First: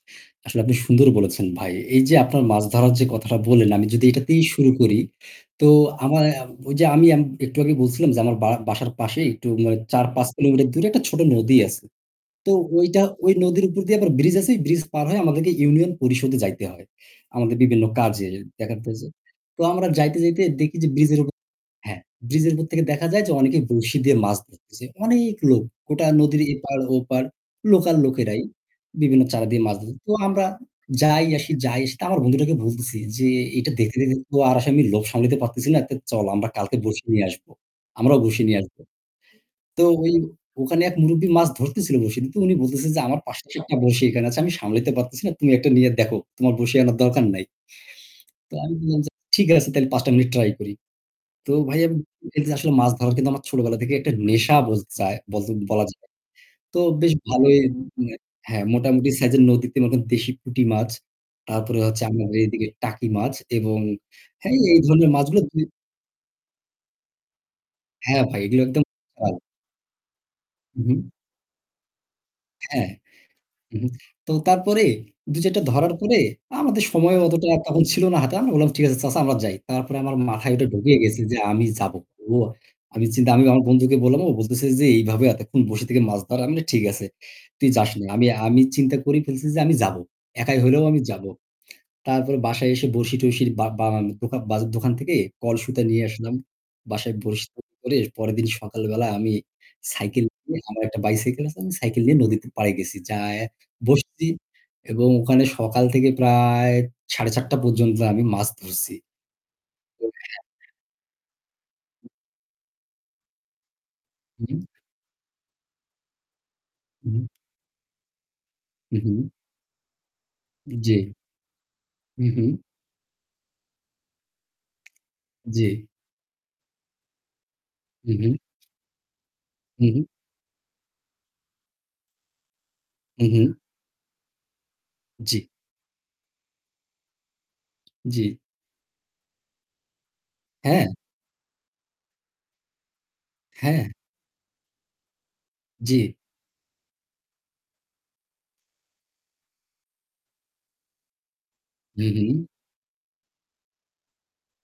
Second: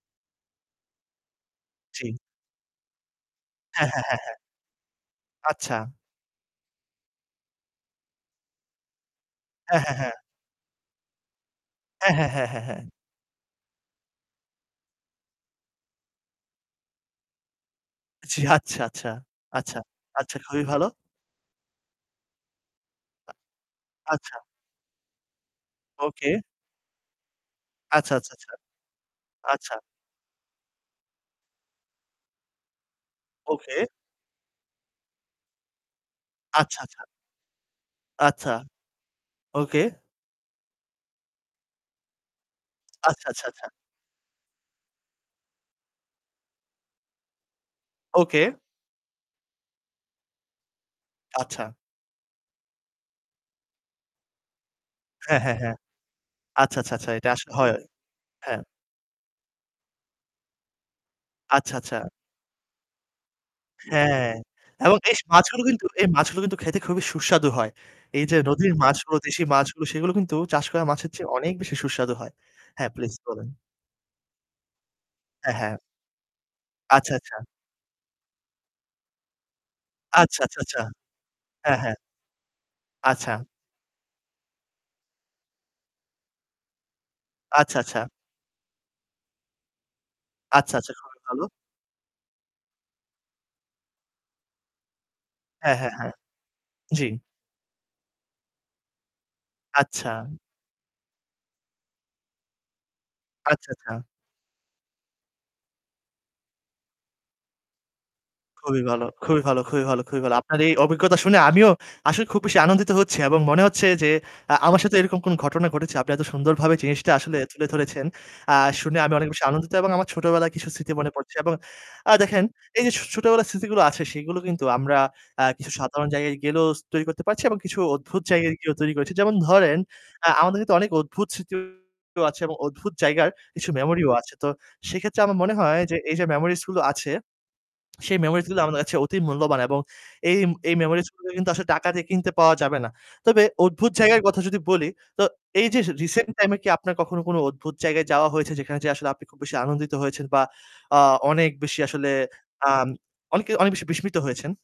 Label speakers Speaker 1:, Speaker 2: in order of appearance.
Speaker 1: আসলে আপনি সুন্দর বলেছেন ভাই। এই
Speaker 2: জি।
Speaker 1: যে আপনার মাছ ধরার যে কথাটা বললেন আমি
Speaker 2: হ্যাঁ, হ্যাঁ,
Speaker 1: যদি
Speaker 2: হ্যাঁ, হ্যাঁ।
Speaker 1: এটাতেই শুরু করি। তো
Speaker 2: আচ্ছা।
Speaker 1: আমায় ওই যে আমি একটু আগে বলছিলাম যে আমার বারা বাসার পাশে একটু মানে
Speaker 2: হ্যাঁ, হ্যাঁ,
Speaker 1: ৪
Speaker 2: হ্যাঁ।
Speaker 1: ৫ কিলোমিটার দূরে একটা ছোট নদী আছে।
Speaker 2: হ্যাঁ, হ্যাঁ,
Speaker 1: তো
Speaker 2: হ্যাঁ, হ্যাঁ।
Speaker 1: ওইটা ওই নদীর উপর দিয়ে আবার bridge আছে। bridge পার হয়ে আমাদেরকে ইউনিয়ন পরিষদে যাইতে হয়, আমাদের বিভিন্ন কাজে য
Speaker 2: জি
Speaker 1: দেখার
Speaker 2: আচ্ছা,
Speaker 1: জ
Speaker 2: আচ্ছা,
Speaker 1: তো
Speaker 2: আচ্ছা,
Speaker 1: আমরা যাইতে,
Speaker 2: আচ্ছা,
Speaker 1: যাইতে
Speaker 2: খুবই
Speaker 1: দেখি
Speaker 2: ভালো।
Speaker 1: যে bridge এর উপ হ্যাঁ bridge এর উপর থেকে দেখা যায় যে
Speaker 2: আ
Speaker 1: অনেকেই বরশী দিয়ে
Speaker 2: আচ্ছা।
Speaker 1: মাছ ধরতেছে। অনেক লোক গোটা
Speaker 2: ওকে।
Speaker 1: নদীর এপার-ওপার, local
Speaker 2: আচ্ছা, আচ্ছা,
Speaker 1: লোকেরাই
Speaker 2: আচ্ছা,
Speaker 1: বিভিন্ন চারা দিয়ে
Speaker 2: আচ্ছা।
Speaker 1: মাছ ধর তো আমরা যাই আসি যাই আসি তো আমার বন্ধুটাকে বলতেছি যে, "এইটা
Speaker 2: ওকে।
Speaker 1: দেখতে, দেখতে তো আর আসলে আমি লোভ সামলাইতে পারতেছি না। তো চল আমরা কালকে
Speaker 2: আচ্ছা, আচ্ছা।
Speaker 1: বরশী নিয়ে আসবো। আমরাও বরশি
Speaker 2: আচ্ছা।
Speaker 1: নিয়ে আসবো।"
Speaker 2: ওকে।
Speaker 1: তো ওই ওখানে এক মুরুব্বি মাছ ধরতেছিল বরশী দিয়ে। তো উনি বলতেছে যে, "আমার
Speaker 2: আচ্ছা,
Speaker 1: পাশে
Speaker 2: আচ্ছা, আচ্ছা।
Speaker 1: একটা বরশী এখানে আছে। আমি সামলাইতে পারতেছি না। তুমি একটা নিয়ে দেখো। তোমার বরশী আনার দরকার নাই।"
Speaker 2: ওকে।
Speaker 1: তো আমি বললাম যে, "ঠিক আছে, তাইলে ৫ টা মিনিট try করি।" তো
Speaker 2: আচ্ছা।
Speaker 1: ভাই আমি বলতে চাচ্ছি আসলে মাছ ধরা কিন্তু আমার ছোটবেলা থেকে একটা নেশা বলচায়
Speaker 2: হ্যাঁ,
Speaker 1: বলচো
Speaker 2: হ্যাঁ, হ্যাঁ।
Speaker 1: বলা যায়।
Speaker 2: আচ্ছা,
Speaker 1: তো
Speaker 2: আচ্ছা, আচ্ছা, আচ্ছা,
Speaker 1: বেশ
Speaker 2: এটা আসলে
Speaker 1: ভালোই।
Speaker 2: হয়।
Speaker 1: এ হ্যাঁ, মোটামুটি size এর নদীতে মনে করেন দেশি পুঁটি মাছ,
Speaker 2: আচ্ছা,
Speaker 1: তারপরে
Speaker 2: আচ্ছা।
Speaker 1: হচ্ছে আমাদের এইদিকে টাকি মাছ এবং
Speaker 2: হ্যাঁ।
Speaker 1: হ্যাঁ, এই
Speaker 2: এবং
Speaker 1: ধরনের
Speaker 2: এই স
Speaker 1: মাছগুলো ধ
Speaker 2: মাছগুলো কিন্তু এই মাছগুলো কিন্তু খেতে খুবই সুস্বাদু হয়।
Speaker 1: হ্যাঁ
Speaker 2: এই যে
Speaker 1: ভাই, এগুলো
Speaker 2: নদীর
Speaker 1: একদম [unintelligible]
Speaker 2: দেশি মাছগুলো সেগুলো কিন্তু চাষ
Speaker 1: উ
Speaker 2: করা
Speaker 1: হু।
Speaker 2: মাছের চেয়ে অনেক বেশি সুস্বাদু হয়।
Speaker 1: হ্যাঁ।
Speaker 2: হ্যাঁ, প্লিজ বলুন।
Speaker 1: উ হু। তো তারপরে ২
Speaker 2: অ্যা
Speaker 1: ৪ টা
Speaker 2: হ্যাঁ।
Speaker 1: ধরার পরে আমাদের
Speaker 2: আচ্ছা,
Speaker 1: সময়
Speaker 2: আচ্ছা।
Speaker 1: অতটা তখন ছিল না হাতে। আমরা বললাম, "ঠিক আছে চাচা আমরা যাই।" তারপরে আমার
Speaker 2: আচ্ছা,
Speaker 1: মাথায়
Speaker 2: আচ্ছা,
Speaker 1: এটা
Speaker 2: আচ্ছা,
Speaker 1: ঢুকিয়ে গেছে যে, "আমি
Speaker 2: হ্যাঁ,
Speaker 1: যাব।"
Speaker 2: হ্যাঁ।
Speaker 1: আমি চিন্তা
Speaker 2: আচ্ছা।
Speaker 1: আমি আমার বন্ধুকে বললাম। ও বলতেছে যে, "এইভাবে এতক্ষণ বসে থেকে মাছ ধরা।" আমি বললাম, "ঠিক আছে, তুই
Speaker 2: আচ্ছা,
Speaker 1: যাস
Speaker 2: আচ্ছা।
Speaker 1: না।" আমি আমি চিন্তা করি ফেলতেছি যে আমি যাব। একাই
Speaker 2: আচ্ছা,
Speaker 1: হইলেও
Speaker 2: আচ্ছা।
Speaker 1: আমি
Speaker 2: খুবই
Speaker 1: যাব।
Speaker 2: ভালো।
Speaker 1: তারপরে বাসায় এসে বরশী-টঁরশীর বা বানানো দোকা বা দোকান থেকে
Speaker 2: হ্যাঁ,
Speaker 1: কলসুতা
Speaker 2: হ্যাঁ,
Speaker 1: নিয়ে
Speaker 2: হ্যাঁ।
Speaker 1: আসলাম।
Speaker 2: জি।
Speaker 1: বাসায় বরশী তৈরি করে পরের দিন সকালবেলা আমি
Speaker 2: আচ্ছা।
Speaker 1: সাইকেল করে আমার একটা bicycle আছে। আমি সাইকেল নিয়ে নদীতে পাড়ে গেছি। যাইয়া
Speaker 2: আচ্ছা, আচ্ছা।
Speaker 1: বসছি এবং ওখানে সকাল থেকে প্রায় ৪:৩০ পর্যন্ত আমি মাছ
Speaker 2: খুবই
Speaker 1: ধরছি।
Speaker 2: ভাল, খুবই ভাল, খুবই ভাল, খুবই ভাল আপনার
Speaker 1: [unintelligible]
Speaker 2: এই অভিজ্ঞতা শুনে আমিও আসলে খুব বেশি আনন্দিত হচ্ছি এবং মনে হচ্ছে যে
Speaker 1: উ
Speaker 2: আ
Speaker 1: হু।
Speaker 2: আমার সাথে এরকম কোনো ঘটনা ঘটেছে আপনি এত সুন্দরভাবে
Speaker 1: উ
Speaker 2: জিনিসটা
Speaker 1: হু।
Speaker 2: আসলে তুলে ধরেছেন। আ
Speaker 1: উ
Speaker 2: শুনে আমি অনেক
Speaker 1: হু।
Speaker 2: বেশি আনন্দিত এবং আমার ছোটবেলার কিছু
Speaker 1: উ
Speaker 2: স্মৃতি মনে
Speaker 1: জি।
Speaker 2: পড়ছে এবং আ
Speaker 1: উ হু।
Speaker 2: দেখেন এই যে ছো ছোটবেলা স্মৃতিগুলো আছে সেইগুলো কিন্তু আমরা অ্যাঁ
Speaker 1: জি।
Speaker 2: কিছু সাধারণ জায়গায় গেলেও তৈরি করতে পারছি এবং কিছু
Speaker 1: উ
Speaker 2: অদ্ভুত
Speaker 1: হু।
Speaker 2: জায়গায় গিয়েও তৈরী করেছি যেমন ধরেন
Speaker 1: উ হু।
Speaker 2: আ আমাদের তো অনেক অদ্ভুত স্মৃতিও আছে এবং অদ্ভুত
Speaker 1: উ
Speaker 2: জায়গার
Speaker 1: হু।
Speaker 2: কিছু memory ও আছে। তো সেক্ষেত্রে আমার
Speaker 1: জি।
Speaker 2: মনে হয় যে এইযে memories গুলো আছে সেই
Speaker 1: জি।
Speaker 2: memories গুলা আমাদের কাছে অতি মূল্যবান এবং এই এই
Speaker 1: হ্যাঁ।
Speaker 2: memories গুলোকে কিন্তু আসলে টাকা দিয়ে কিনতে পাওয়া যাবে না। তবে অদ্ভুত
Speaker 1: হ্যাঁ।
Speaker 2: জায়গার কথা যদি বলি তো এই যে
Speaker 1: জি।
Speaker 2: recent time এ কি আপনার কখনো কোনো অদ্ভুত জায়গায় যাওয়া হয়েছে যেখানে যেয়ে আসলে আপনি খুব বেশি আনন্দিত হয়েছেন বা আ অনেক বেশি
Speaker 1: উ
Speaker 2: আসলে
Speaker 1: হু।
Speaker 2: আ অনেক কি অনেক বেশি বিস্মিত হয়েছেন?